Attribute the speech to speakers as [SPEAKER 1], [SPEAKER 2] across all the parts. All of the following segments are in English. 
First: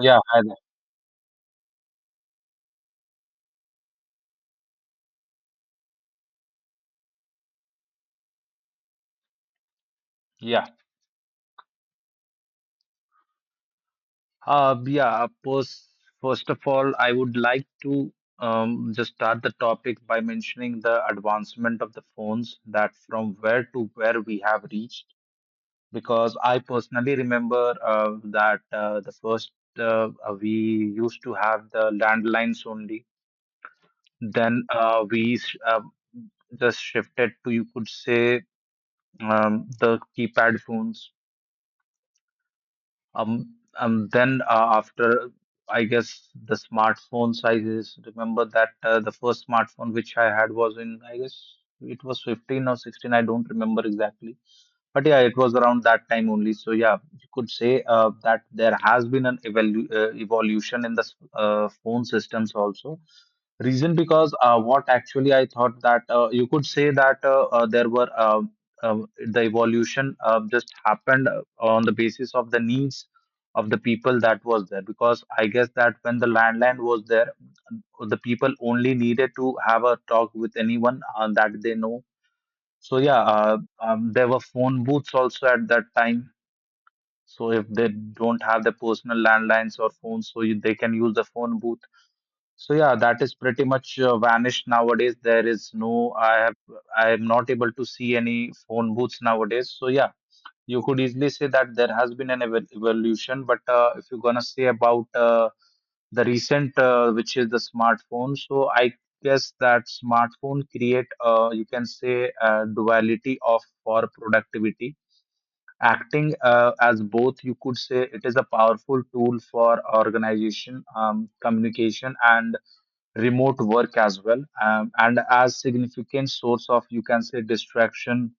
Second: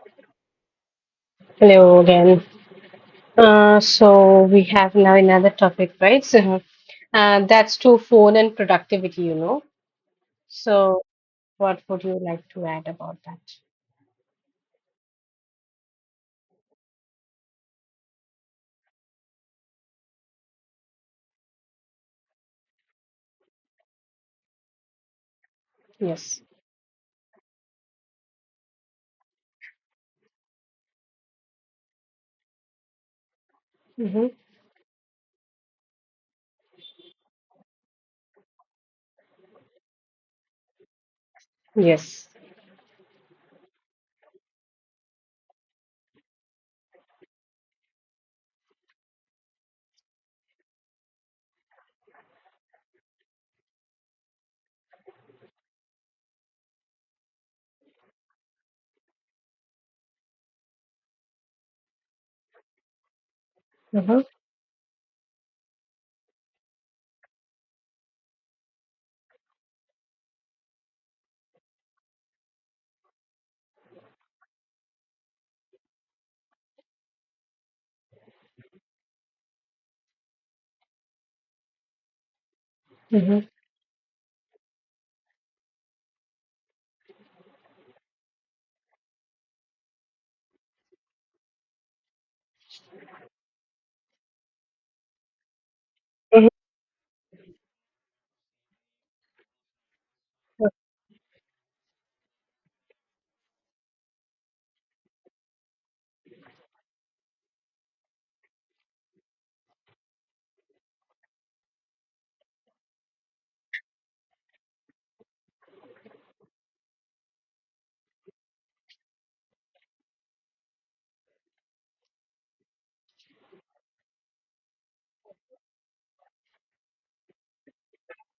[SPEAKER 1] Yeah, hi there.
[SPEAKER 2] Hello again. So we have now another topic, right? That's to phone and productivity,
[SPEAKER 1] yeah,
[SPEAKER 2] So what would you like to add about that?
[SPEAKER 1] uh, yeah. First, first of all, I would like to just start the topic by mentioning the advancement of the phones that from where to where we have reached. Because
[SPEAKER 2] Yes.
[SPEAKER 1] I personally remember that the first we used to have the landlines only.
[SPEAKER 2] Mm-hmm.
[SPEAKER 1] Then we just shifted to you could say the keypad phones.
[SPEAKER 2] Yes.
[SPEAKER 1] And then after, I guess the smartphone sizes. Remember that the first smartphone which I had was in, I guess it was 15 or 16. I don't remember exactly, but yeah, it was around that time only. So yeah, you could say that there has been an evolution in the phone systems also. Reason
[SPEAKER 2] Mm-hmm.
[SPEAKER 1] because what actually I thought that you could say that uh, the evolution just happened on the basis of the needs of the people that was there. Because I guess that when the landline was there, the people only needed to have a talk with anyone that they know. So yeah,
[SPEAKER 2] Mm-hmm.
[SPEAKER 1] there were phone booths also at that time. So if they don't have the personal landlines or phones, so you, they can use the phone booth, so yeah, that is pretty much vanished nowadays. There is no, I
[SPEAKER 2] Mm-hmm.
[SPEAKER 1] have, I am not able to see any phone booths nowadays. So yeah, you could easily say that there has been an evolution. But if you're gonna say about the recent, which is the smartphone, so I guess that smartphone create, you can say, a duality of for productivity. Acting as both, you could say it is a powerful tool for organization, communication, and remote work as well, and as significant source of you can say distraction,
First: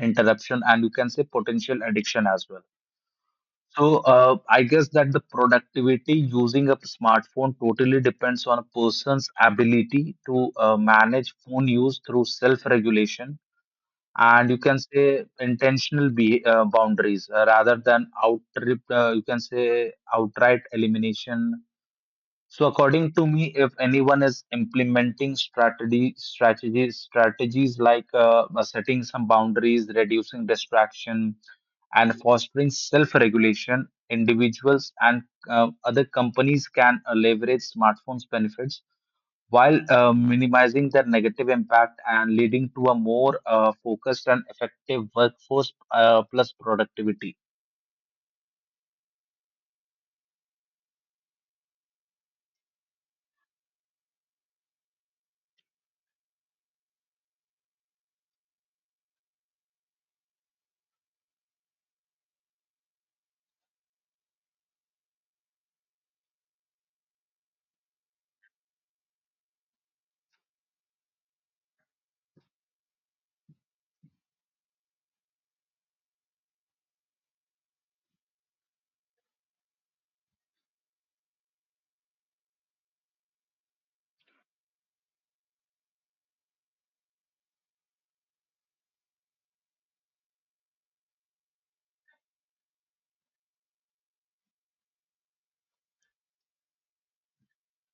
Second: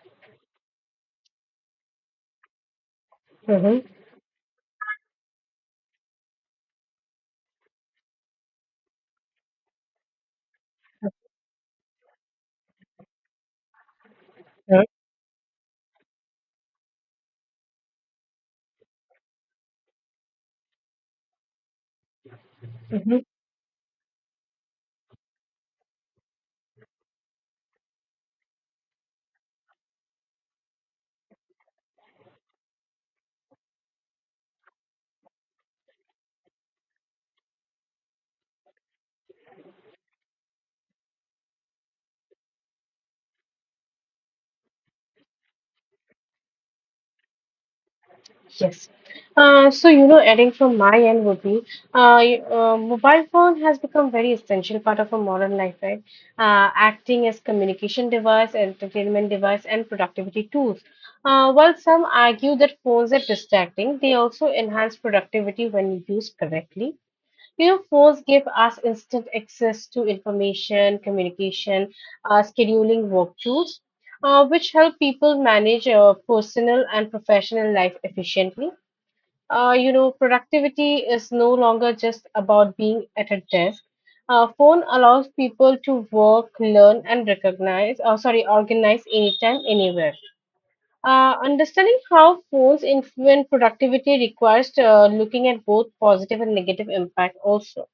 [SPEAKER 1] interruption, and you can say potential addiction as well. So
[SPEAKER 2] Mm-hmm.
[SPEAKER 1] I guess that the productivity using a smartphone totally depends on a person's ability to manage phone use through self regulation and you can
[SPEAKER 2] Yeah.
[SPEAKER 1] say intentional boundaries rather than out you can say outright elimination. So according
[SPEAKER 2] Mm-hmm.
[SPEAKER 1] to me, if anyone is implementing strategy strategies strategies like setting some boundaries, reducing distraction, and fostering self-regulation, individuals and other companies can leverage smartphones' benefits while minimizing their negative impact and leading to a more focused and effective workforce, plus productivity.
[SPEAKER 2] Yes. Adding from my end would be mobile phone has become very essential part of our modern life, right? Acting as communication device, entertainment device, and productivity tools. While some argue that phones are distracting, they also enhance productivity when used correctly. You know, phones give us instant access to information, communication, scheduling work tools, which help people manage personal and professional life efficiently. Productivity is no longer just about being at a desk. Phone allows people to work, learn, and recognize, or sorry, organize anytime, anywhere. Understanding how phones influence productivity requires looking at both positive and negative impact also.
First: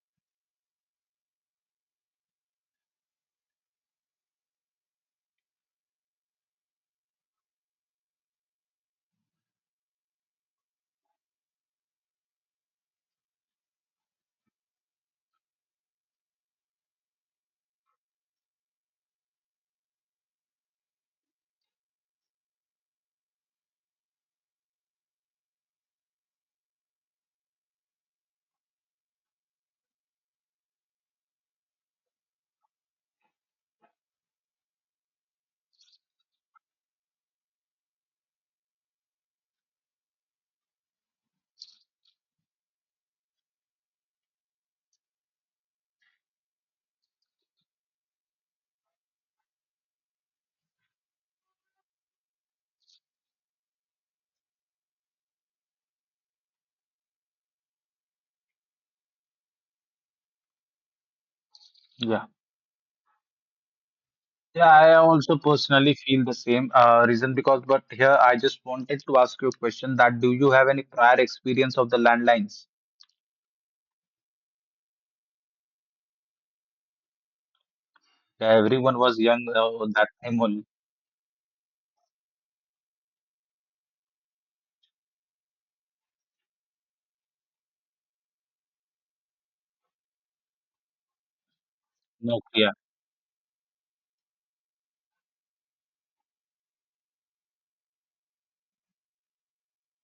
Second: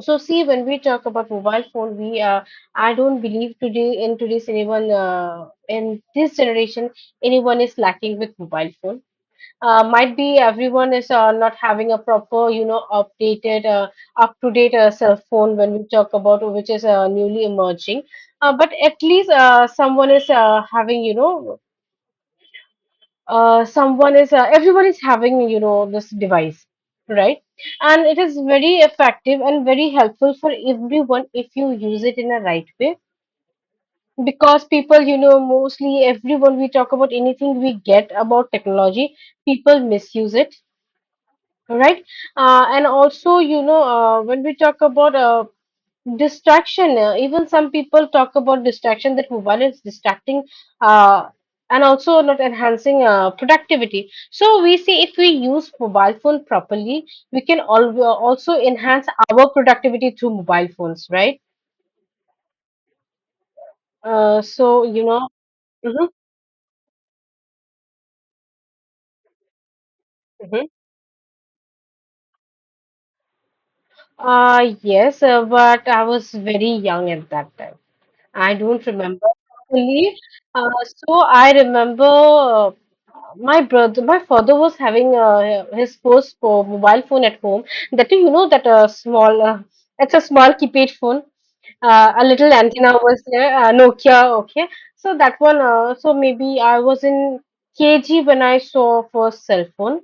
[SPEAKER 2] So, see, when we talk about mobile phone, we I don't believe today in today's anyone in this generation anyone is lacking with mobile phone. Might be everyone is not having a proper, you know, updated, up to date cell phone when we talk about, which is newly emerging. But at least someone is having, you know, everyone is having, you know, this device, right? And it is very effective and very helpful for everyone if you use it in a right way. Because people, you know, mostly everyone, we talk about anything we get about technology, people misuse it. All right. And also, you know, when we talk about distraction, even some people talk about distraction, that mobile is distracting, uh, and also not enhancing productivity. So we see, if we use mobile phone properly, we can also enhance our productivity through mobile phones, right?
[SPEAKER 1] Yeah.
[SPEAKER 2] uh,
[SPEAKER 1] Yeah,
[SPEAKER 2] so
[SPEAKER 1] I
[SPEAKER 2] you know
[SPEAKER 1] also personally
[SPEAKER 2] mhm,
[SPEAKER 1] feel the same, reason because, but here I just wanted to ask you a question that do you have
[SPEAKER 2] mhm.
[SPEAKER 1] any prior experience of the landlines?
[SPEAKER 2] Yes, but I was very young at that time. I
[SPEAKER 1] Yeah,
[SPEAKER 2] don't
[SPEAKER 1] everyone was
[SPEAKER 2] remember
[SPEAKER 1] young
[SPEAKER 2] properly.
[SPEAKER 1] that time only.
[SPEAKER 2] Uh, so I remember my brother, my father was having his first mobile phone at home. That too, you know, that small, it's a small keypad phone. A little
[SPEAKER 1] Nokia.
[SPEAKER 2] antenna was there, Nokia. Okay, so that one. So maybe I was in KG when I saw first cell phone.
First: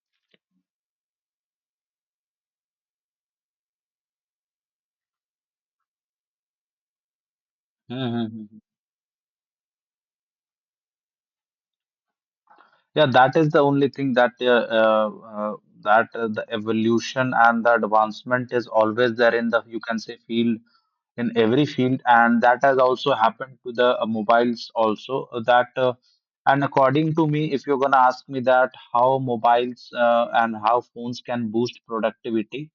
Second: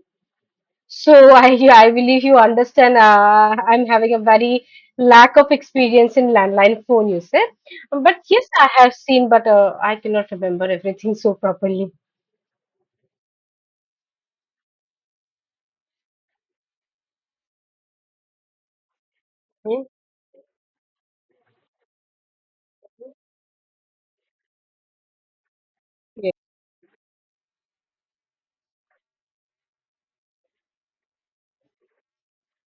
[SPEAKER 2] So I believe you understand. I'm having a very lack of experience in landline phone usage, but
[SPEAKER 1] Mm-hmm.
[SPEAKER 2] yes, I have seen, but I cannot remember everything so properly.
[SPEAKER 1] Yeah, that is the only thing that the evolution and the advancement is always there in the you
[SPEAKER 2] Mm,
[SPEAKER 1] can say field, in every field, and that has also happened to the mobiles also, that
[SPEAKER 2] yeah.
[SPEAKER 1] and according to me, if you're going to ask me that how mobiles and how phones can boost productivity,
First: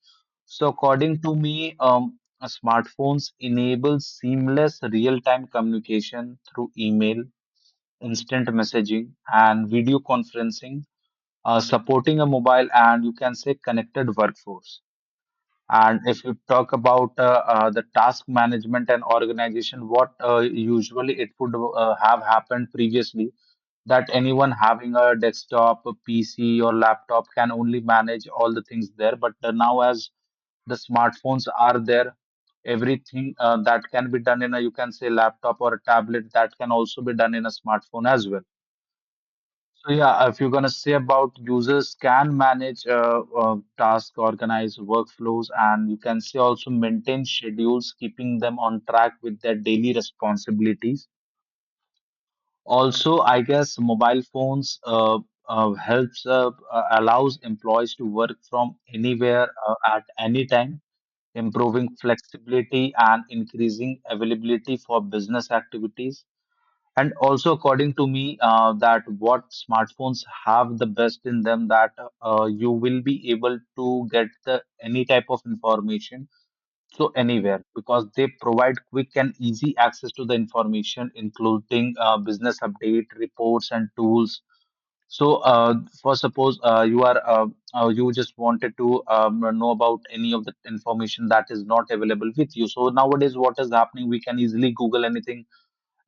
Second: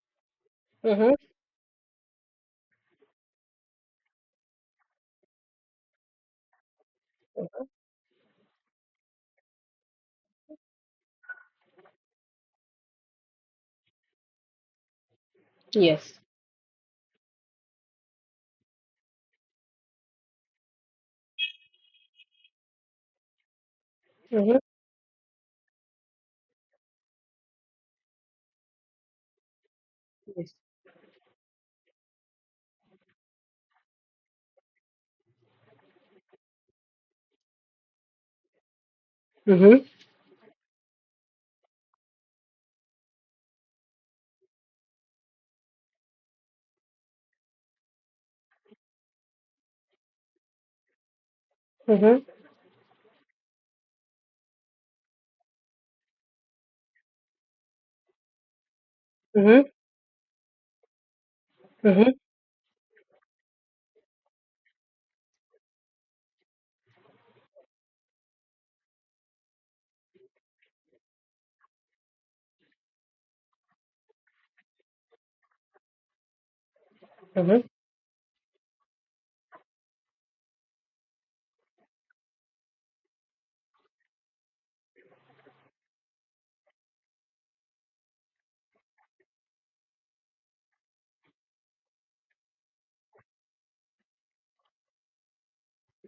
[SPEAKER 1] so
[SPEAKER 2] Mhm.
[SPEAKER 1] according to me, smartphones enable seamless real-time communication through email, instant messaging, and video conferencing, supporting a mobile and you can say connected workforce. And
[SPEAKER 2] Yes.
[SPEAKER 1] if you talk about the task management and organization, what usually it would have happened previously, that anyone
[SPEAKER 2] Mhm.
[SPEAKER 1] having a desktop, a PC, or laptop can only manage all the things there. But now, as
[SPEAKER 2] Yes.
[SPEAKER 1] the smartphones are there, everything that can be done in a, you can say, laptop or a tablet, that can also be done in a smartphone as well.
[SPEAKER 2] Mhm.
[SPEAKER 1] So yeah, if you're gonna say about users can manage task, organize workflows, and you can say also maintain schedules, keeping them on track with their daily responsibilities.
[SPEAKER 2] Mhm.
[SPEAKER 1] Also, I guess mobile phones helps allows employees to work from anywhere
[SPEAKER 2] Mhm.
[SPEAKER 1] at any time, improving
[SPEAKER 2] Mhm.
[SPEAKER 1] flexibility and increasing availability for business activities. And also, according to me, that what smartphones have the best in them, that you will be able to get the any type of information so anywhere,
[SPEAKER 2] Mhm.
[SPEAKER 1] because they provide quick and easy access to the information, including business update, reports, and tools. So, for suppose you just wanted to know about any of the information that is not available with you. So nowadays, what is happening? We can easily Google anything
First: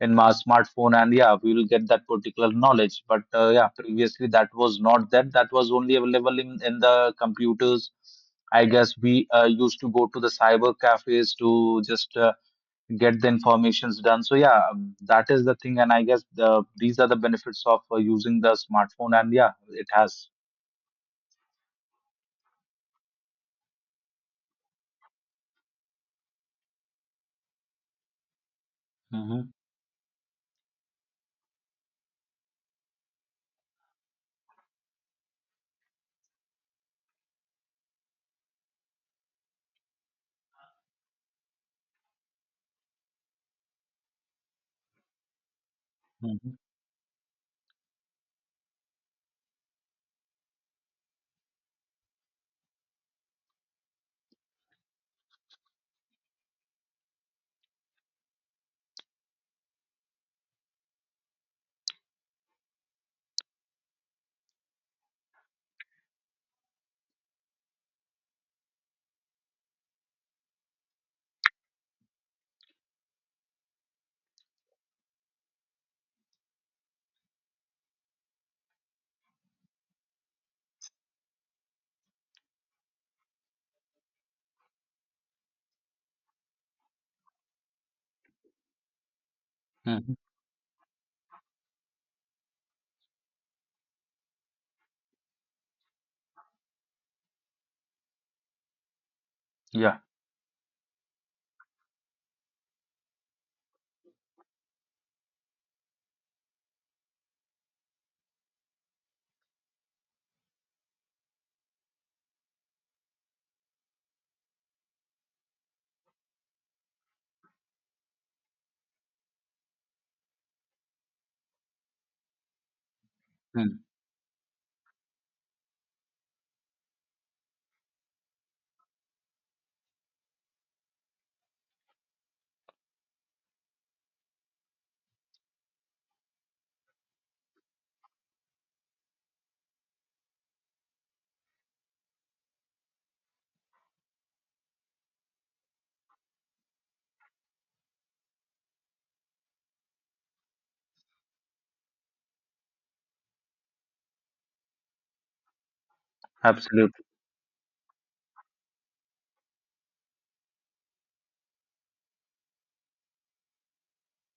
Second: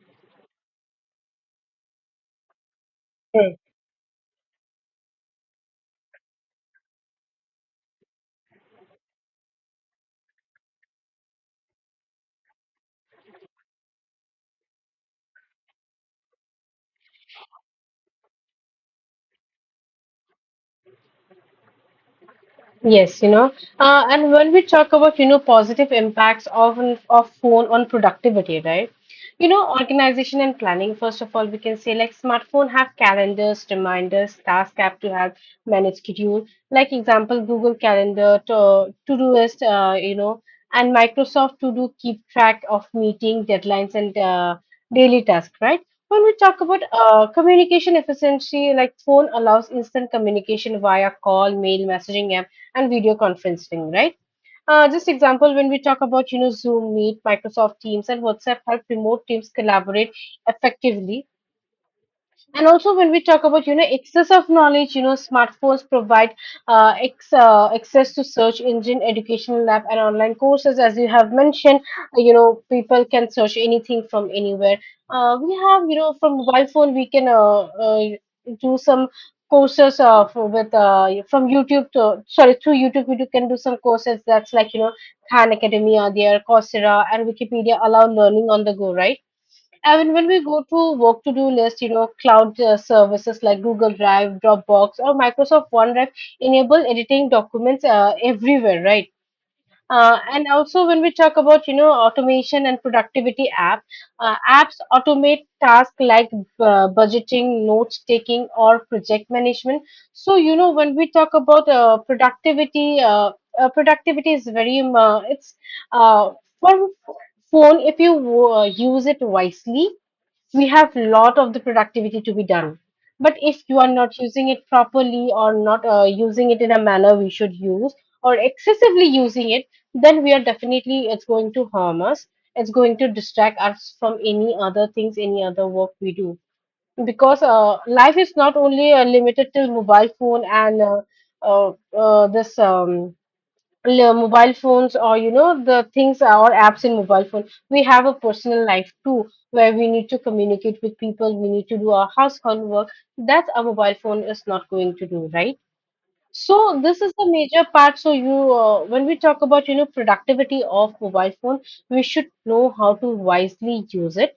[SPEAKER 1] in my smartphone, and yeah, we will get that particular knowledge. But
[SPEAKER 2] Mhm.
[SPEAKER 1] yeah, previously that was not that. That was only available in the computers. I guess we used to go to the cyber cafes to just get the informations done. So yeah, that is the thing, and I guess these are the benefits of using the smartphone, and yeah, it has.
[SPEAKER 2] Yes, you know, and when we talk about, you know, positive impacts of phone on productivity, right?
[SPEAKER 1] Hmm.
[SPEAKER 2] You know, organization and planning, first of all, we can say like smartphone have calendars, reminders, task app to help manage schedule. Like example, Google Calendar, to, Todoist, you know, and Microsoft To Do, keep track of meeting deadlines and daily tasks, right? When we
[SPEAKER 1] Hmm.
[SPEAKER 2] talk about communication efficiency, like phone allows instant communication via call, mail, messaging and video conferencing, right? Just example, when we talk about, you know, Zoom, Meet, Microsoft Teams, and WhatsApp help remote teams collaborate effectively. And also, when we talk about, you know, excess of knowledge, you know, smartphones provide access to search engine, educational app and online courses. As you have mentioned, you know, people can search anything from anywhere. We have, you know, from mobile phone we can uh, do some courses for, with from YouTube, to sorry, through YouTube we can do some courses. That's like, you know, Khan Academy are there, Coursera and Wikipedia allow learning on the go, right? I
[SPEAKER 1] Hmm.
[SPEAKER 2] mean, when we go to work to do list, you know, cloud services like Google Drive, Dropbox, or Microsoft OneDrive enable editing documents everywhere, right?
[SPEAKER 1] Yeah.
[SPEAKER 2] And also, when we talk about, you know, automation and productivity app, apps automate tasks like budgeting, notes taking, or project management. So, you know, when we talk about productivity is very it's uh, for phone, if you use it wisely, we have lot of the productivity to be done. But if you
[SPEAKER 1] Mm.
[SPEAKER 2] are not using it properly, or not using it in a manner we should use, or excessively using it, then we are definitely, it's going to harm us, it's going to distract us from any other things, any other work we do. Because life is not only limited to mobile phone and uh, uh, this um, mobile phones, or you know, the things or apps in mobile phone, we have a personal life too, where we need to communicate with people, we need to do our household work that a mobile phone is not going to do, right? So this
[SPEAKER 1] Absolutely.
[SPEAKER 2] is the major part. So you when we talk about, you know, productivity of mobile phone, we should know how to wisely use it,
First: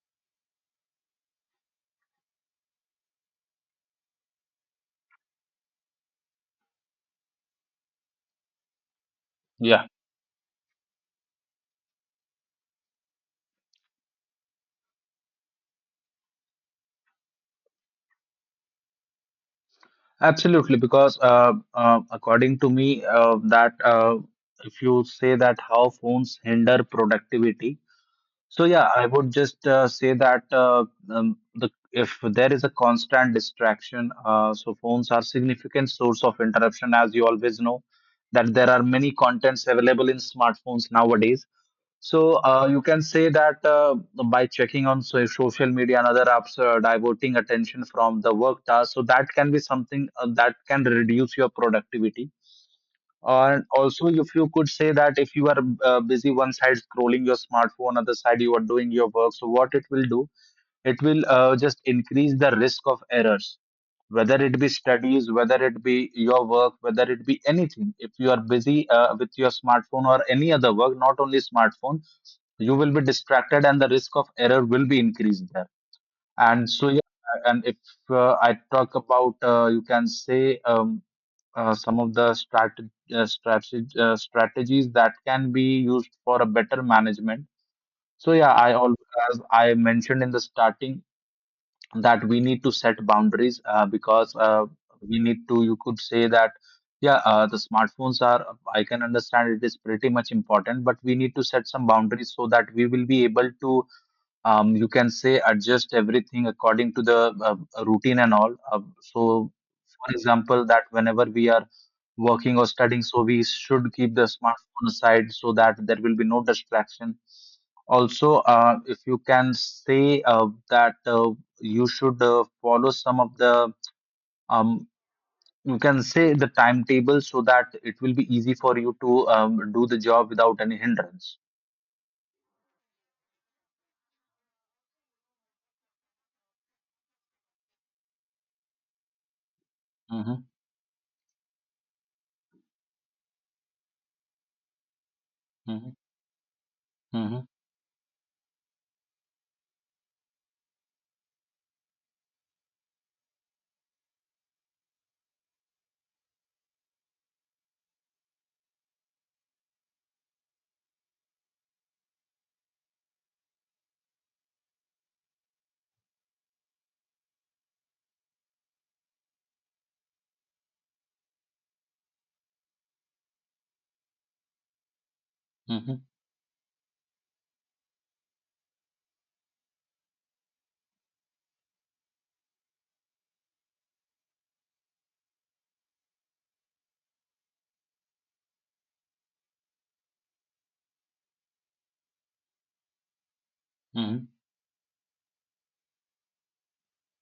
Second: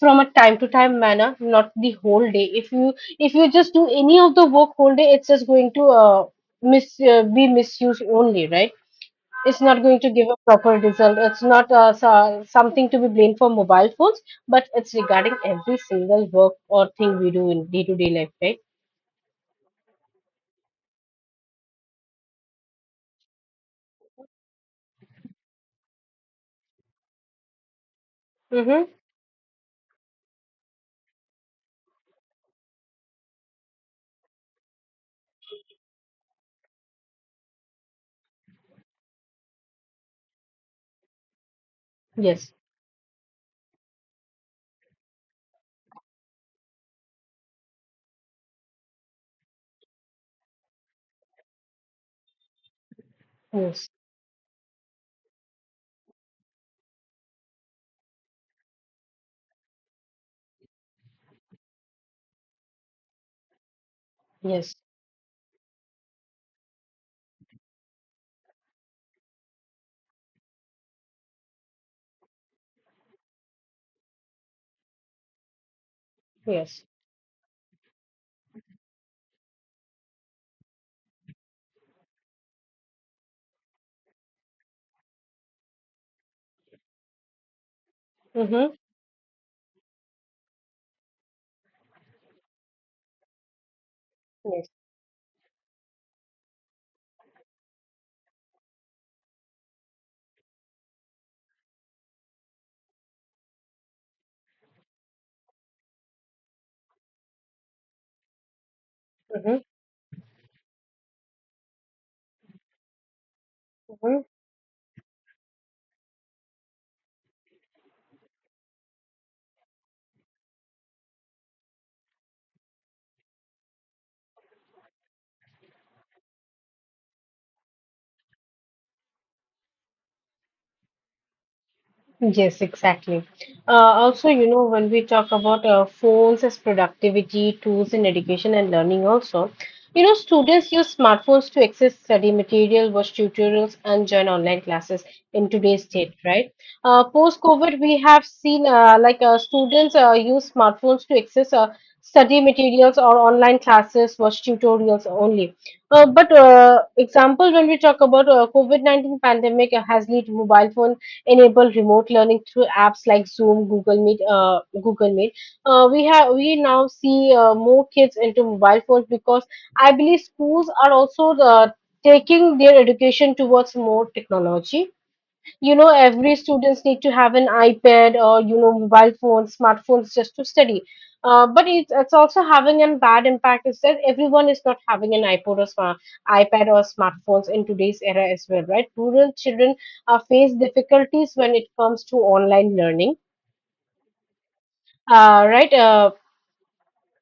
[SPEAKER 2] from a time to time manner, not the whole day. If you just do any of the work whole day, it's just going to miss be misused only, right? It's not
[SPEAKER 1] Yeah.
[SPEAKER 2] going to give a proper result. It's not so- Something to be blamed for mobile phones, but it's regarding every single work or thing we do in day to day life, right?
[SPEAKER 1] Absolutely, because according to me, that if you say that how phones hinder productivity, so yeah,
[SPEAKER 2] Mm-hmm.
[SPEAKER 1] I would just say that the, if there is a constant distraction, so phones are significant source of interruption, as you always know that there are many contents available in smartphones nowadays. So
[SPEAKER 2] Yes,
[SPEAKER 1] you can say that by checking on social media and other apps, diverting attention from the work task. So that can be something that can reduce your productivity. And
[SPEAKER 2] yes,
[SPEAKER 1] also, if you could say that if you are busy one side scrolling your smartphone, other side you are doing your work. So what it will do? It will just increase the risk of errors, whether it be
[SPEAKER 2] yes,
[SPEAKER 1] studies, whether it be your work, whether it be anything. If you are busy with your smartphone or any other work, not only smartphone, you will be distracted and the risk of error will be increased there. And
[SPEAKER 2] yes.
[SPEAKER 1] so yeah. And if I talk about you can say some of the strategies that can be used for a better management. So yeah, I,
[SPEAKER 2] Mm-hmm.
[SPEAKER 1] all as I mentioned in the starting, that we need to set boundaries, because
[SPEAKER 2] Yes.
[SPEAKER 1] we need to, you could say that yeah, the smartphones are, I can understand it is pretty much important, but we need to set some boundaries so that we will be able to you can say adjust everything according to the routine and all. So,
[SPEAKER 2] Mm-hmm.
[SPEAKER 1] for example, that whenever we are working or studying, so we should keep the
[SPEAKER 2] Mm-hmm.
[SPEAKER 1] smartphone aside so that there will be no distraction. Also, if you can say that you should follow some of the um, you can say the timetable so that it will be easy for you to do the job without any hindrance.
[SPEAKER 2] Yes, exactly. Also, you know, when we talk about phones as productivity tools in education and learning, also, you know,
[SPEAKER 1] Mm-hmm.
[SPEAKER 2] students use smartphones to access study material, watch tutorials, and join online classes in today's
[SPEAKER 1] Mm-hmm.
[SPEAKER 2] state, right?
[SPEAKER 1] Mm-hmm.
[SPEAKER 2] Post-COVID, we have seen, students use smartphones to access study materials or online classes, watch tutorials only. But Example, when we talk about COVID-19 pandemic has led to mobile phone, enable remote learning through apps like Zoom, Google Meet. Google Meet. We now see more kids into mobile phones, because I believe schools are also taking their education towards more technology. You know,
[SPEAKER 1] Mm-hmm.
[SPEAKER 2] every students need to have an iPad, or you know, mobile phones, smartphones, just to study. But it's also having a bad impact, is that everyone is not having an iPad or smartphones in today's era as well, right? Rural children face difficulties when it comes to online learning,
[SPEAKER 1] Mm-hmm.
[SPEAKER 2] right.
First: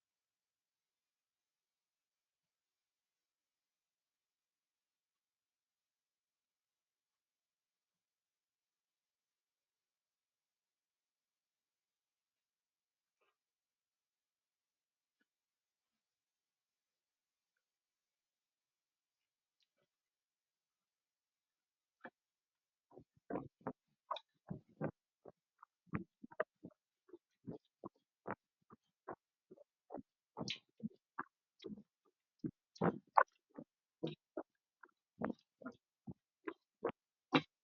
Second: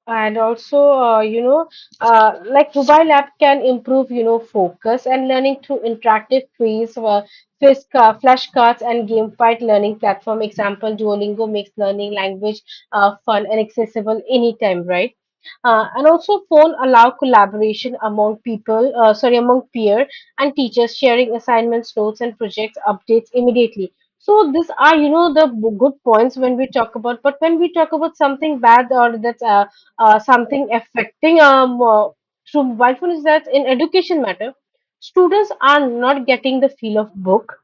[SPEAKER 2] And also, like mobile app can improve, you know, focus and learning through interactive quiz, flashcards and gamified learning platform. Example, Duolingo makes learning language fun and accessible anytime, right? And also phone allow collaboration among people, sorry, among peer and teachers, sharing assignments, notes and projects updates immediately. So these are, you know, the good points when we talk about. But when we talk about something bad, or that's something affecting through mobile phone, is that in education matter, students are not getting the feel of book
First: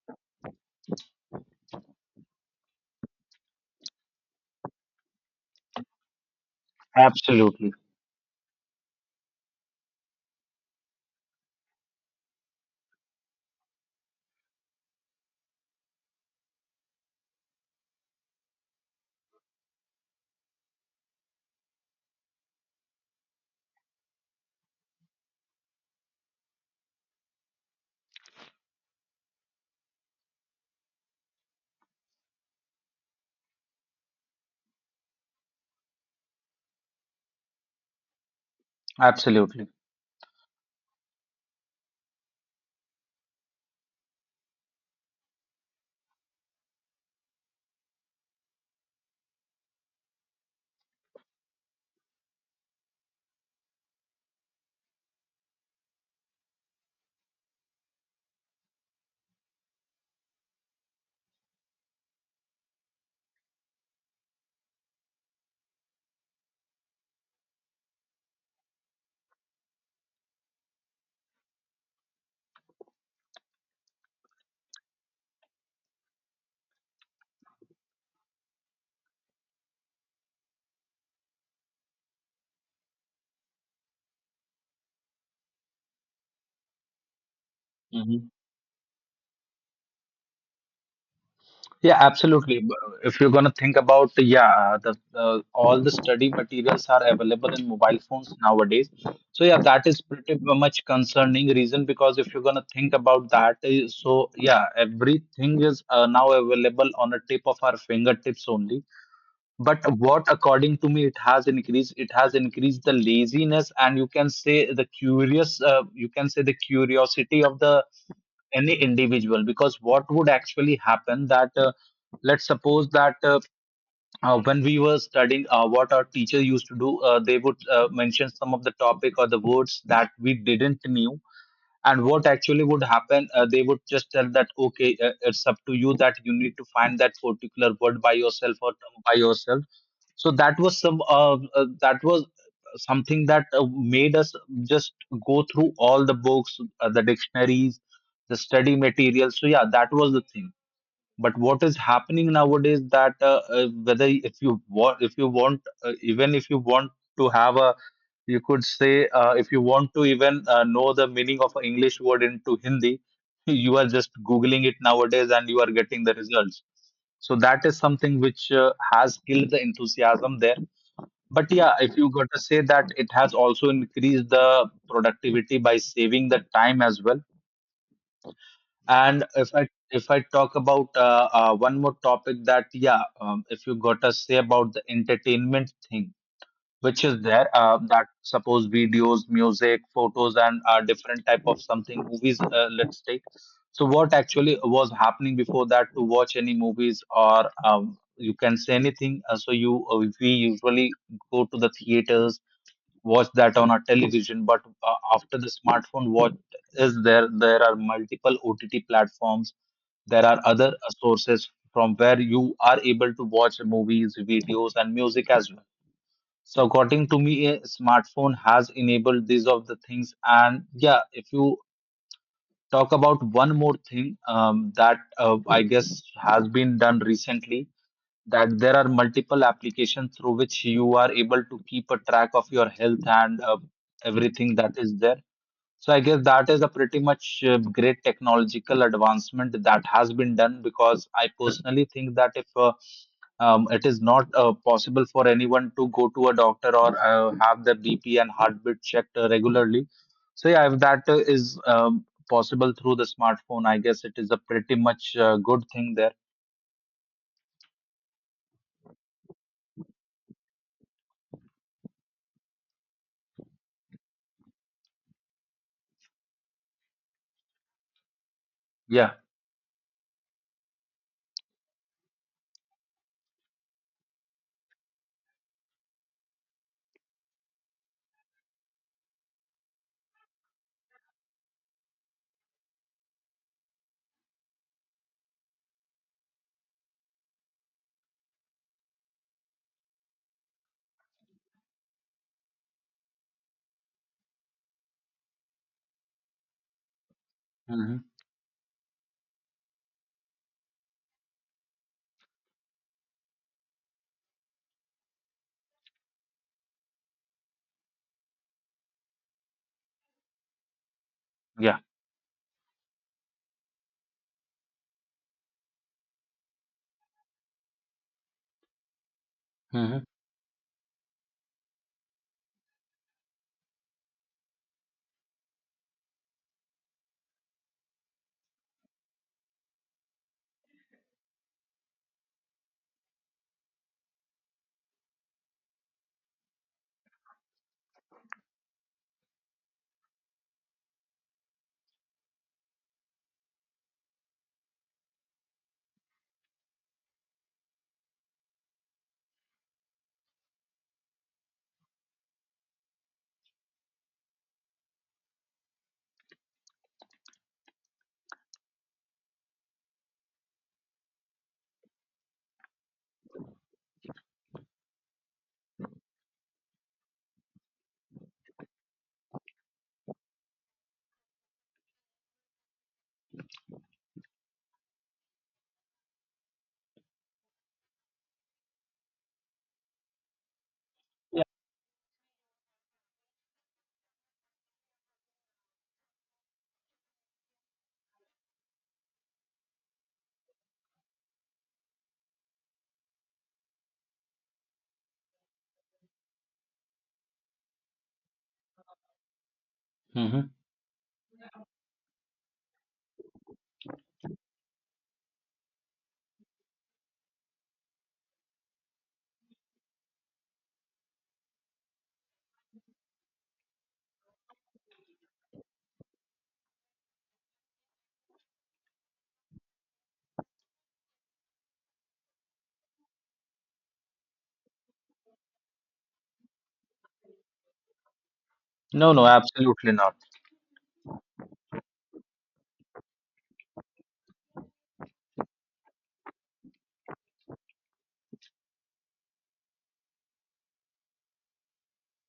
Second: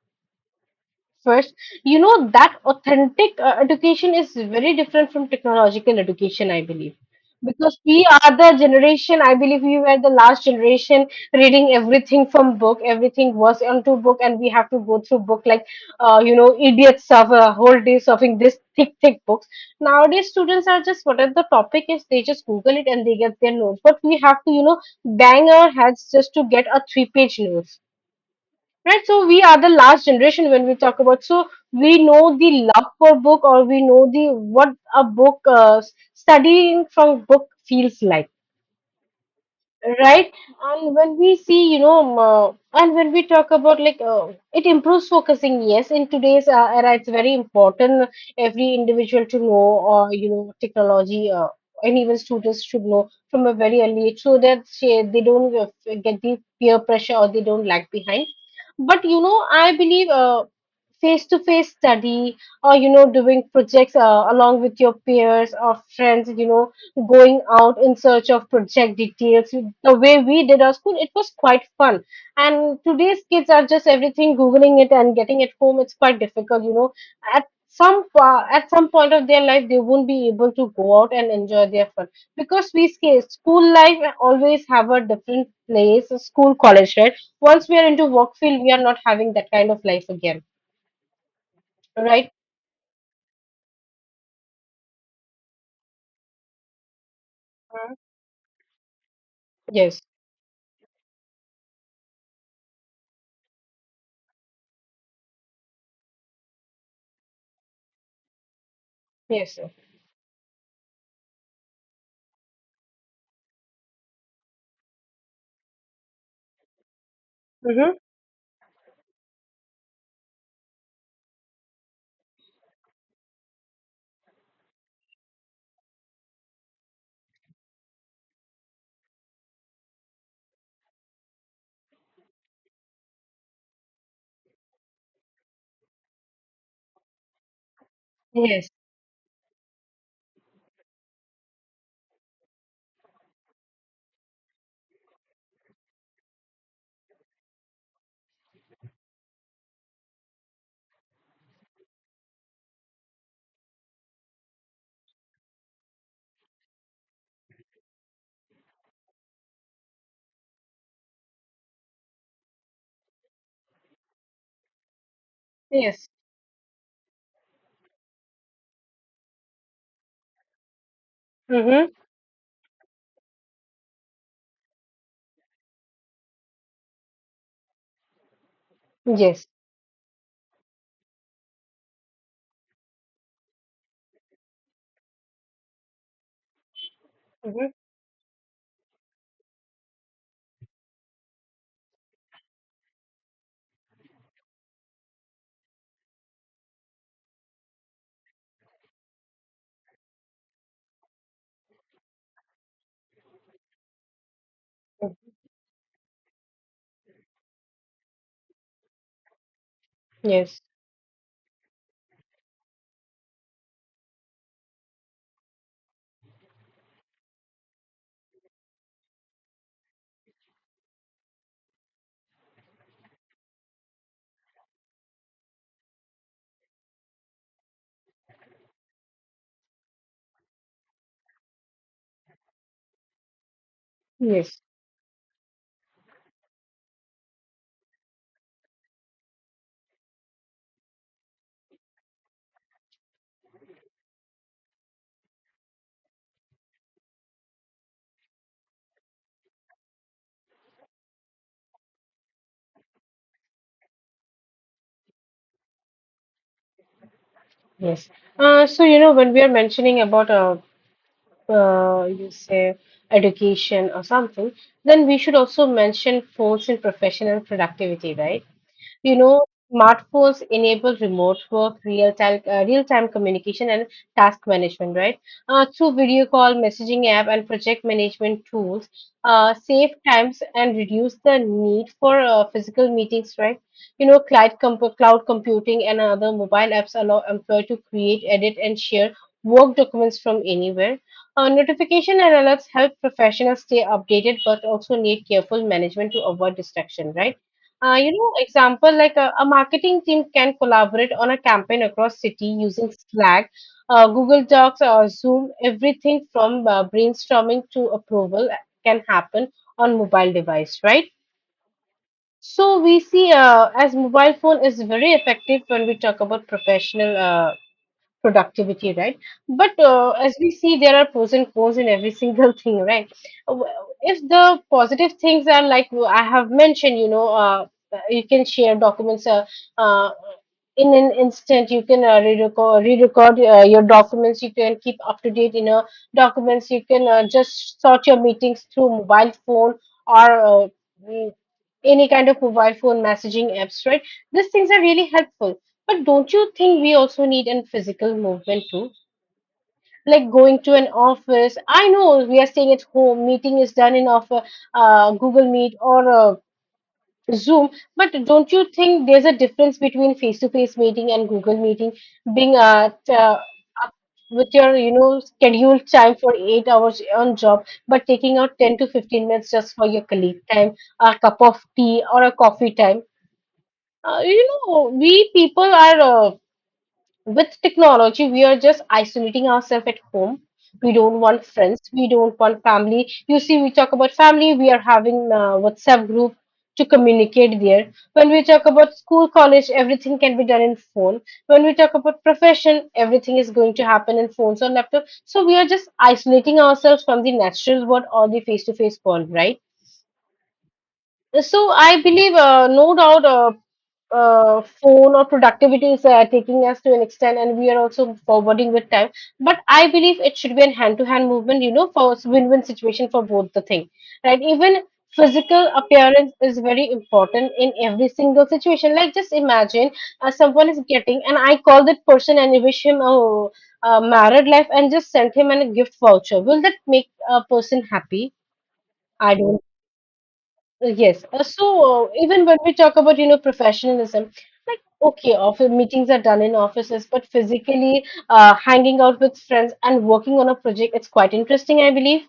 [SPEAKER 2] first. You know, that authentic education is very different from technological education, I believe.
[SPEAKER 1] Absolutely.
[SPEAKER 2] Because we are the generation, I believe we were the last generation reading everything from book, everything was onto book, and we have to go through book, like you know, idiots of a whole day surfing this thick books. Nowadays students are just, whatever the topic is, they just google it and they get their notes. But we have to, you know, bang our heads just to get a three-page note. Right, so we are the last generation when we talk about. So we know the love for book, or we know the what a book studying from book feels like,
[SPEAKER 1] Absolutely.
[SPEAKER 2] right? and when we see you know and when we talk about like it improves focusing. Yes, in today's era, it's very important every individual to know, or you know, technology, and even students should know from a very early age, so that they don't get the peer pressure or they don't lag behind. But you know, I believe face-to-face study, or you know, doing projects along with your peers or friends, you know, going out in search of project details, the way we did our school, it was quite fun. And today's kids are just everything googling it and getting it home. It's quite difficult, you know, at at some point of their life, they won't be able to go out and enjoy their fun, because school life always have a different place, school, college, right? Once we are into
[SPEAKER 1] Hmm.
[SPEAKER 2] work field, we are not having that kind of life again,
[SPEAKER 1] Yeah,
[SPEAKER 2] right?
[SPEAKER 1] absolutely. B- If you're going to think about, yeah, the all the study materials are available in
[SPEAKER 2] Mhm.
[SPEAKER 1] mobile phones nowadays. So yeah, that is
[SPEAKER 2] Yes.
[SPEAKER 1] pretty much concerning, reason because if you're going to think about that, eh, so yeah, everything is now available on the tip of our fingertips only.
[SPEAKER 2] Yes.
[SPEAKER 1] But what, according to me, it has increased the laziness and you can say you can say the curiosity of the
[SPEAKER 2] Mm-hmm.
[SPEAKER 1] any individual, because what would actually happen, that let's suppose that when we were studying, what our teacher used to do, they would mention some of the topic or the words that we didn't knew. And what actually would happen, they would just tell that okay, it's up to you that you need to find that particular word by yourself
[SPEAKER 2] Yes.
[SPEAKER 1] or term by yourself. So that was some that was something that made us just go through all the books, the dictionaries, the study material. So yeah, that was the thing. But what is happening nowadays, that whether if you want even if you want to have a, you could say, if you want to even know the meaning of an english word into hindi, you are just googling it nowadays and you are getting
[SPEAKER 2] Yes.
[SPEAKER 1] the results. So that is something which has killed the enthusiasm there. But yeah,
[SPEAKER 2] Mm-hmm.
[SPEAKER 1] if you got to say that it has also increased the productivity by saving the time as well. And
[SPEAKER 2] Yes.
[SPEAKER 1] if I talk about one more topic that yeah, if you got to say about the entertainment thing, which is there,
[SPEAKER 2] Mm-hmm.
[SPEAKER 1] that suppose videos, music, photos, and different type of something movies. Let's take. So what actually was happening before that to watch any movies or you can say anything. So you We usually go to the theaters, watch that on our television. But after the smartphone, what is there, are multiple OTT platforms, there are
[SPEAKER 2] Yes.
[SPEAKER 1] other sources from where you are able to watch movies, videos and music as well. So according to me, a smartphone has enabled these of the things. And yeah, if you talk about one more thing, that I guess has been done recently, that there are multiple applications through which you are able to keep a track of your health and everything
[SPEAKER 2] Yes,
[SPEAKER 1] that is there. So I guess that is a pretty much great technological advancement that has been done, because I personally think that if it is not possible for anyone to go to a doctor or have their BP and heartbeat checked regularly, so yeah, if that is possible through the smartphone, I guess it is a pretty much good thing there.
[SPEAKER 2] yes. So, when we are mentioning about you say education or something, then we should also mention force in professional productivity, right?
[SPEAKER 1] Yeah.
[SPEAKER 2] You know, smartphones enable remote work, real time communication, and task management, right? Through video call, messaging app, and project management tools, save times and reduce the need for physical meetings, right? You know, cloud computing and other mobile apps allow employee to create, edit, and share work documents from anywhere. Notification and alerts help professionals stay updated but also need careful management to avoid distraction, right?
[SPEAKER 1] Hmm.
[SPEAKER 2] You know, example like a marketing team can collaborate on a campaign across city using Slack, Google Docs, or Zoom. Everything from brainstorming to approval can happen on mobile device, right?
[SPEAKER 1] Yeah.
[SPEAKER 2] So we see as mobile phone is very effective when we talk about professional productivity, right? But
[SPEAKER 1] Hmm.
[SPEAKER 2] as we see, there are pros and cons in every single thing, right? Uh, If the positive things are like I have mentioned, you can share documents uh, in an instant. You can re-record your documents. You can keep up to date in a documents. You can just sort your meetings through mobile phone or mm, any kind of mobile phone messaging apps, right? These things are really helpful, but don't you think we also need an physical movement too? Like going to an office. I know we are staying at home, meeting is done in off Google Meet or Zoom, but don't you think there's a difference between face-to-face meeting and Google meeting, being up with your, you know, scheduled time for 8 hours on job, but taking out 10 to 15 minutes just for your colleague time, a cup of tea or a coffee time? You know, we people are. With technology, we are just isolating ourselves at home. We don't want friends. We don't want family. You see, we talk about family. We are having WhatsApp group to communicate there. When we talk about school, college, everything can be done in phone. When we talk about profession, everything is going to happen in phones or laptop. So we are just isolating ourselves from the natural world or the face-to-face world, right?
[SPEAKER 1] Hmm.
[SPEAKER 2] So I believe, no doubt, phone or productivity is taking us to an extent and we are also forwarding with time, but I believe it should be a hand to hand movement, you know, for win-win situation for both the thing, right? Even physical appearance is very important in every single situation, like just imagine someone is getting and I call that person and wish him a married life and just send him a gift voucher. Will that make a person happy?
[SPEAKER 1] No, no,
[SPEAKER 2] I don't.
[SPEAKER 1] absolutely not.
[SPEAKER 2] Yes. So even when we talk about, you know, professionalism, like okay, office meetings are done in offices, but physically hanging out with friends and working on a project, it's quite interesting, I believe.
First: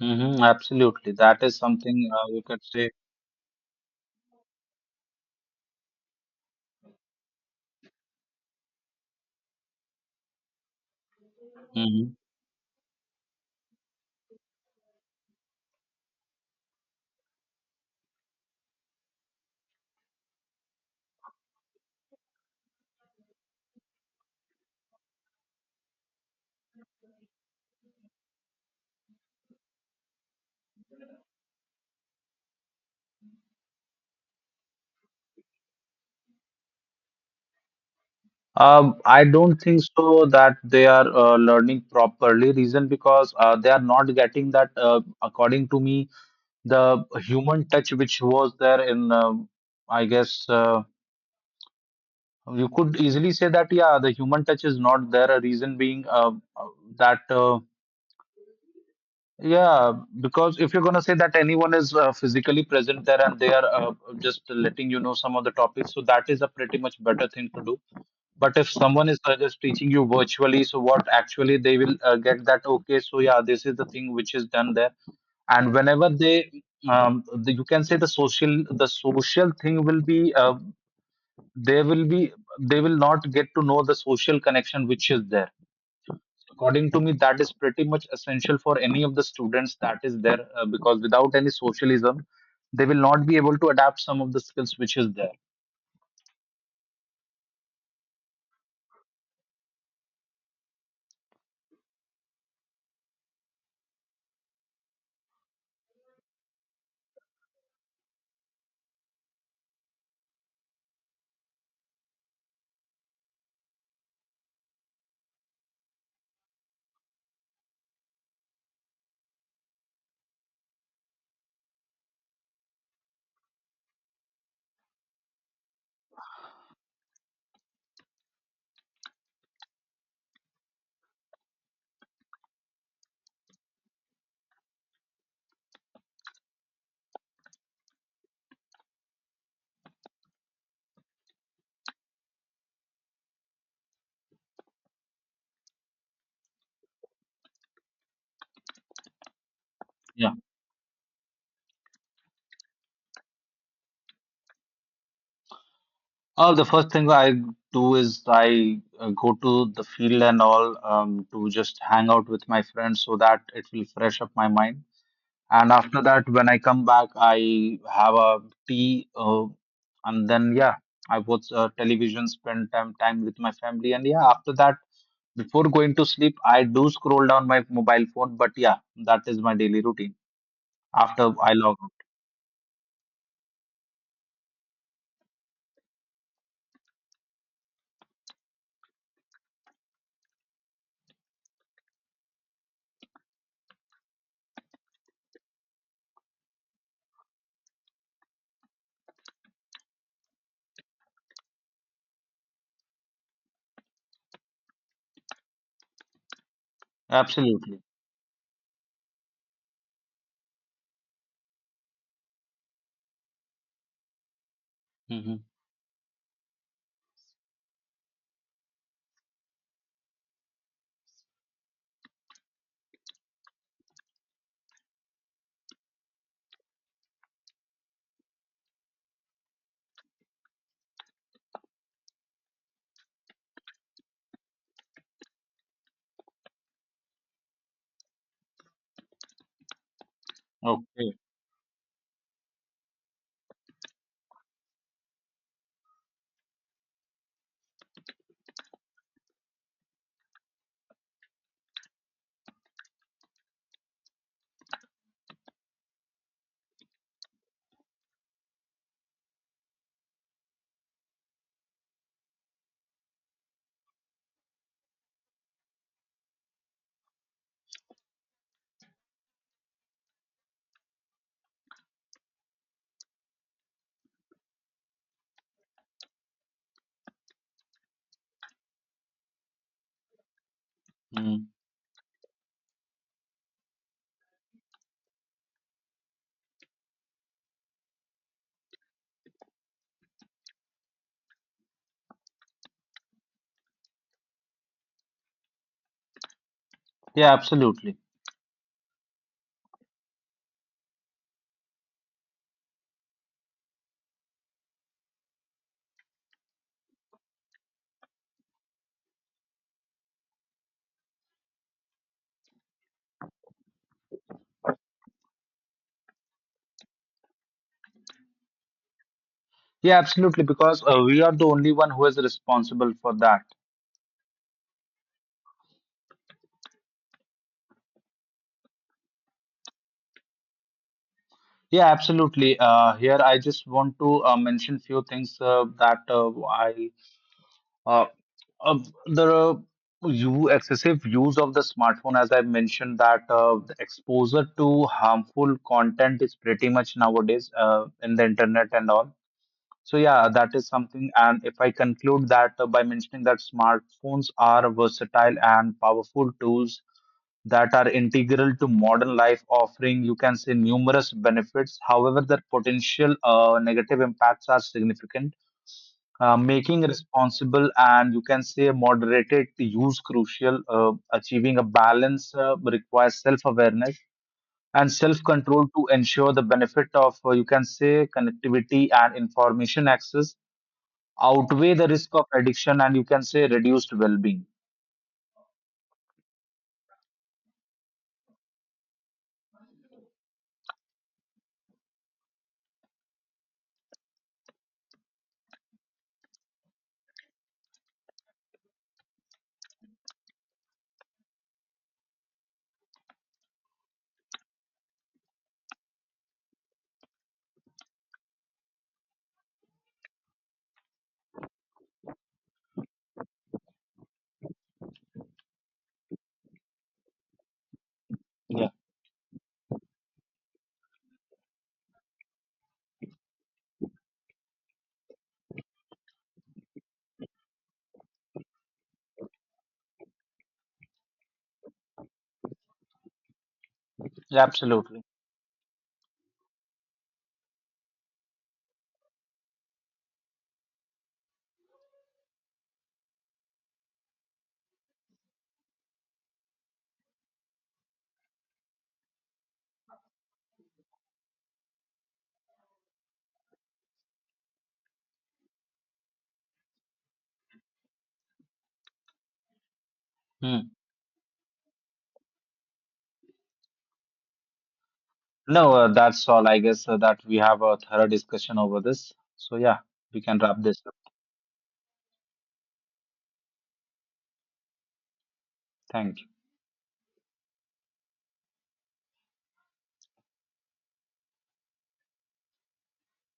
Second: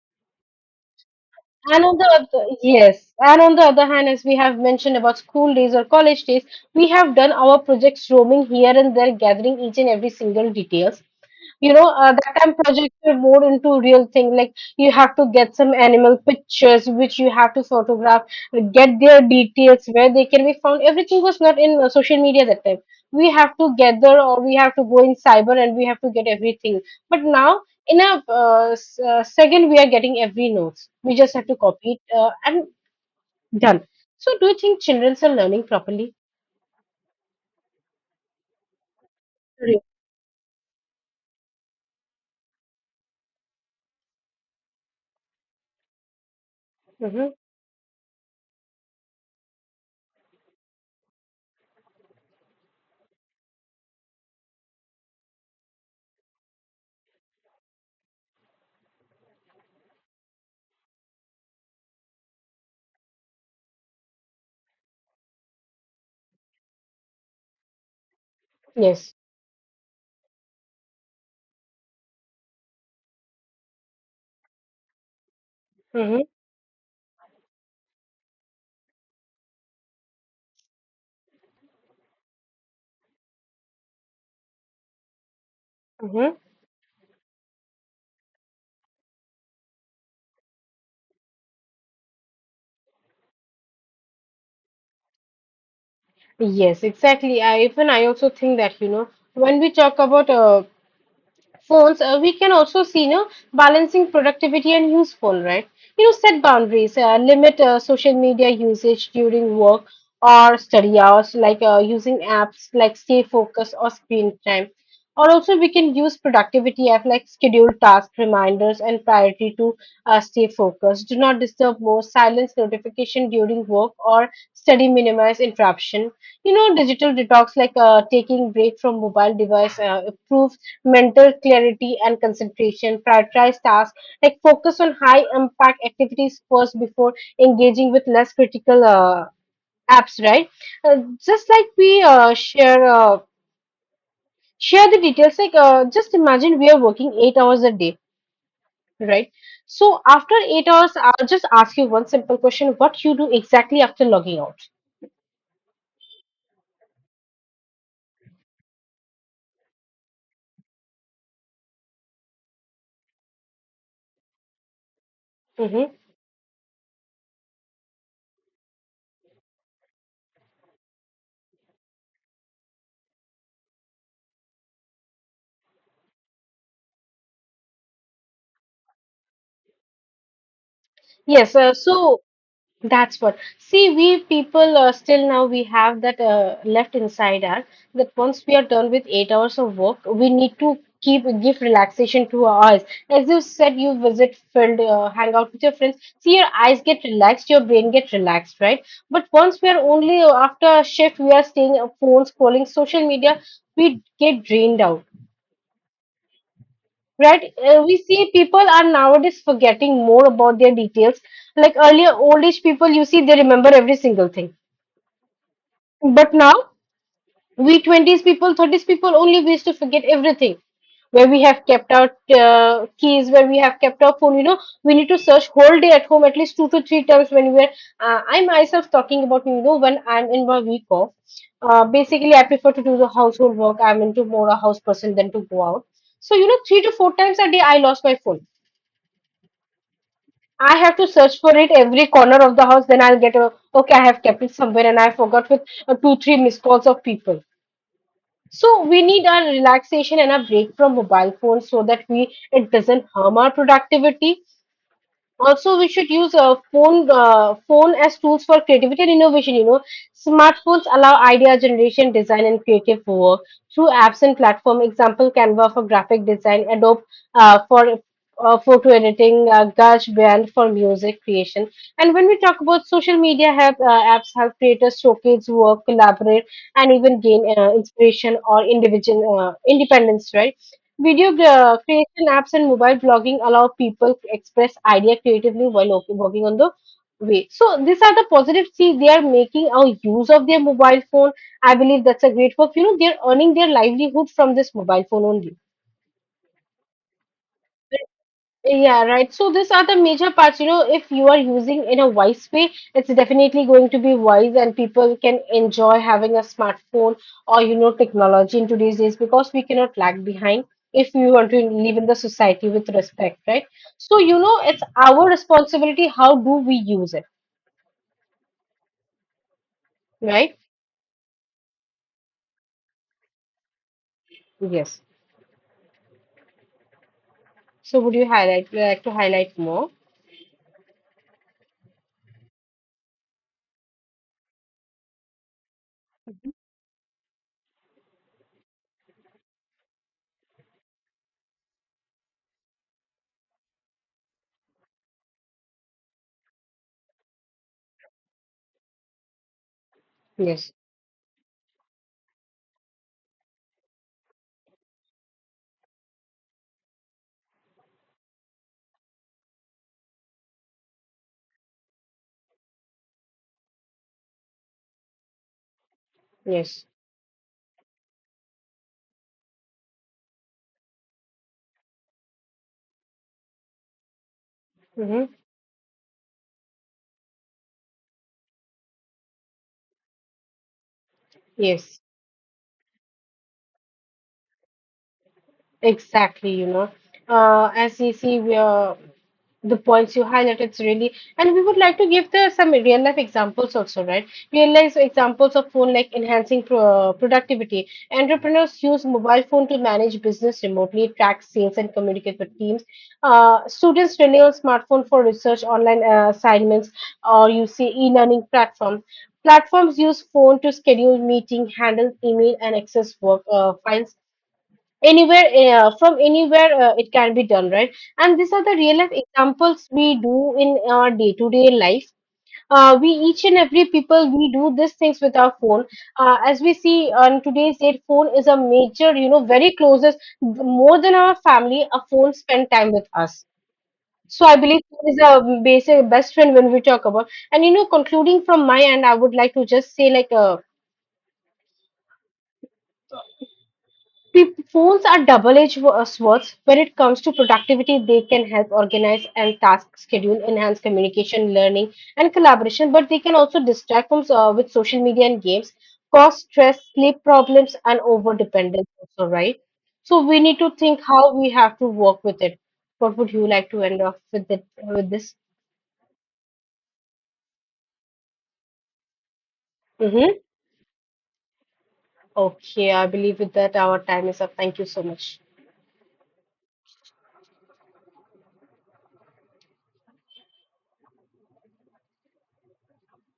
[SPEAKER 1] Hmm. Absolutely. That is
[SPEAKER 2] And on
[SPEAKER 1] something
[SPEAKER 2] the
[SPEAKER 1] we
[SPEAKER 2] other,
[SPEAKER 1] could say.
[SPEAKER 2] yes, and on the other hand, as we have mentioned about school days or college days, we have done our projects roaming here and there, gathering each and every single details.
[SPEAKER 1] Hmm.
[SPEAKER 2] That time projects were more into real thing, like you have to get some animal pictures which you have to photograph, get their details, where they can be found. Everything was not in social media that time. We have to gather, or we have to go in cyber and we have to get everything. But now in a second, we are getting every notes. We just have to copy it, and done. So do you think children are learning properly?
[SPEAKER 1] Um, I don't think so that they are learning properly. Reason because they are not getting that, according to me, the
[SPEAKER 2] Mm-hmm.
[SPEAKER 1] human touch which was there in, I guess, you could easily say that, yeah, the human touch is not there. A reason being uh, that. Yeah, because if you're going to say that anyone is physically present there and they are just letting you know some of the topics, so that is a pretty much better thing to do. But if someone
[SPEAKER 2] Yes.
[SPEAKER 1] is just teaching you virtually, so what actually they will get that, okay, so yeah, this is the thing which is done there. And whenever
[SPEAKER 2] Mm-hmm.
[SPEAKER 1] you can say the social thing will be, they will be, they will not get to know the social connection which is there.
[SPEAKER 2] Mm-hmm.
[SPEAKER 1] According to me, that is pretty much essential for any of the students that is there, because without any socialism, they will not be able to adapt some of the skills which is there.
[SPEAKER 2] Yes, exactly. I even I also think that, you know, when we talk about phones, we can also see, you know, balancing productivity and useful, right? You know, set boundaries, limit social media usage during work or study hours, like using apps like Stay Focus or Screen Time. Or also, we can use productivity app like schedule task reminders and priority to stay focused. Do not disturb more, silence notification during work or study, minimize interruption. You know, digital detox like taking break from mobile device improves mental clarity and concentration, prioritize tasks, like focus on high impact activities first before engaging with less critical apps, right? Uh, just like we share the details, like just imagine we are working 8 hours a day, right? So
[SPEAKER 1] Yeah.
[SPEAKER 2] after 8 hours, I'll just ask you one simple question: what you do exactly after logging out?
[SPEAKER 1] Oh, the first thing I do is I go to the field and all, to just hang out with my friends so that it will fresh up my mind. And
[SPEAKER 2] Hmm.
[SPEAKER 1] after that, when I come back, I have a tea, and then yeah, I watch television, spend time with my family, and yeah, after that, before going to sleep, I do scroll down my mobile phone. But yeah, that is my daily routine after I
[SPEAKER 2] Yes. Uh,
[SPEAKER 1] log
[SPEAKER 2] so
[SPEAKER 1] out.
[SPEAKER 2] that's what. See, we people still now we have that left inside us that once we are done with 8 hours of work, we need to keep give relaxation to our eyes. As you said, you visit field, hang out with your friends. See, your eyes get relaxed, your brain get relaxed, right? But once we are only after a shift, we are staying on phone scrolling social media, we get drained out. Right,
[SPEAKER 1] Absolutely.
[SPEAKER 2] we see people are nowadays forgetting more about their details. Like earlier, old age people, you see, they remember every single thing.
[SPEAKER 1] Hmm.
[SPEAKER 2] But now, we 20s people, 30s people only wish to forget everything. Where we have kept our keys, where we have kept our phone, you know, we need to search whole day at home at least two to three times when we're. I myself talking about, you know, when I'm in my week off. Basically, I prefer to do the household work. I'm into more a house person than to go out. So, you know, three to four times a day, I lost my phone. I have to
[SPEAKER 1] Okay.
[SPEAKER 2] search for it every corner of the house. Then I'll get a okay. I have kept it somewhere, and I forgot with two, three missed calls of people. So we need our relaxation and a break from mobile phones so that we it doesn't harm our productivity. Also, we should use a phone phone as tools for creativity and innovation. You know, smartphones allow idea generation, design, and creative work through apps and platform, example Canva for graphic design, Adobe for photo editing, GarageBand for music creation. And when we talk about social media help, apps help creators showcase work, collaborate, and even gain inspiration or individual independence, right?
[SPEAKER 1] Mm.
[SPEAKER 2] Creation apps and mobile blogging allow people to express idea creatively while working on the way. So these are the positive. See, they are making a use of their mobile phone. I believe that's a great work. You know, they're earning their livelihood from this mobile phone only.
[SPEAKER 1] Yeah, absolutely.
[SPEAKER 2] Yeah, right. So these are the major parts. You know, if you are using in a wise way, it's definitely going to be wise, and people can enjoy having a smartphone or, you know, technology in today's days because we cannot lag behind if we want to live in the society with respect, right? So, you know, it's our responsibility. How do we use it,
[SPEAKER 1] Yeah, absolutely.
[SPEAKER 2] right?
[SPEAKER 1] Because we are the only one who is responsible for that.
[SPEAKER 2] Yes. So would you highlight? Would you like to highlight more?
[SPEAKER 1] Yeah, absolutely. Here I just want to mention few things that I Uh, uh, the you excessive use of the smartphone, as I mentioned, that the exposure to harmful content is pretty much nowadays in the internet and all. So yeah, that is
[SPEAKER 2] Yes.
[SPEAKER 1] something. And if I conclude that by mentioning that smartphones are versatile and powerful tools that are integral to modern life, offering, you can say, numerous benefits. However, their potential negative impacts are significant, making
[SPEAKER 2] Yes.
[SPEAKER 1] responsible and, you can say, moderated use crucial. Achieving a balance requires self awareness and self
[SPEAKER 2] Mm-hmm.
[SPEAKER 1] control to ensure the benefit of, you can say, connectivity and information access outweigh the
[SPEAKER 2] Yes.
[SPEAKER 1] risk of addiction and, you can say, reduced well being.
[SPEAKER 2] Exactly, you know. As you see, we are the points you highlight, it's really, and we would like to give the some real life examples also, right? Real life examples of phone like enhancing productivity. Entrepreneurs use mobile phone to manage business remotely, track sales, and communicate with teams. Students rely on smartphone for research, online assignments, or you see e-learning platforms. Platforms use phone to schedule meeting, handle email, and access work files anywhere, from anywhere, it can be done, right? And these are the real life examples we do in our day to day life. We each and every people we do these things with our phone. As we see, on today's date, phone is a major, you know, very closest, more than our family. A phone spend time with us.
[SPEAKER 1] Yeah,
[SPEAKER 2] So I believe
[SPEAKER 1] absolutely.
[SPEAKER 2] phone is a basic best friend when we talk about. And you know, concluding from my end, I would like to just say like, Phones are double-edged swords when it comes to productivity. They can help organize and task schedule, enhance communication, learning, and collaboration. But they can also distract from, with social media and games, cause stress, sleep problems, and overdependence. Also, right? So we need
[SPEAKER 1] Hmm.
[SPEAKER 2] to think how we have to work with it. What would you like to end off with it, with this?
[SPEAKER 1] No, that's all I guess, that we have a thorough discussion over this. So yeah, we
[SPEAKER 2] Hmm.
[SPEAKER 1] can wrap this up.
[SPEAKER 2] Okay, I believe with that our time is up. Thank you so much.
[SPEAKER 1] Thank you.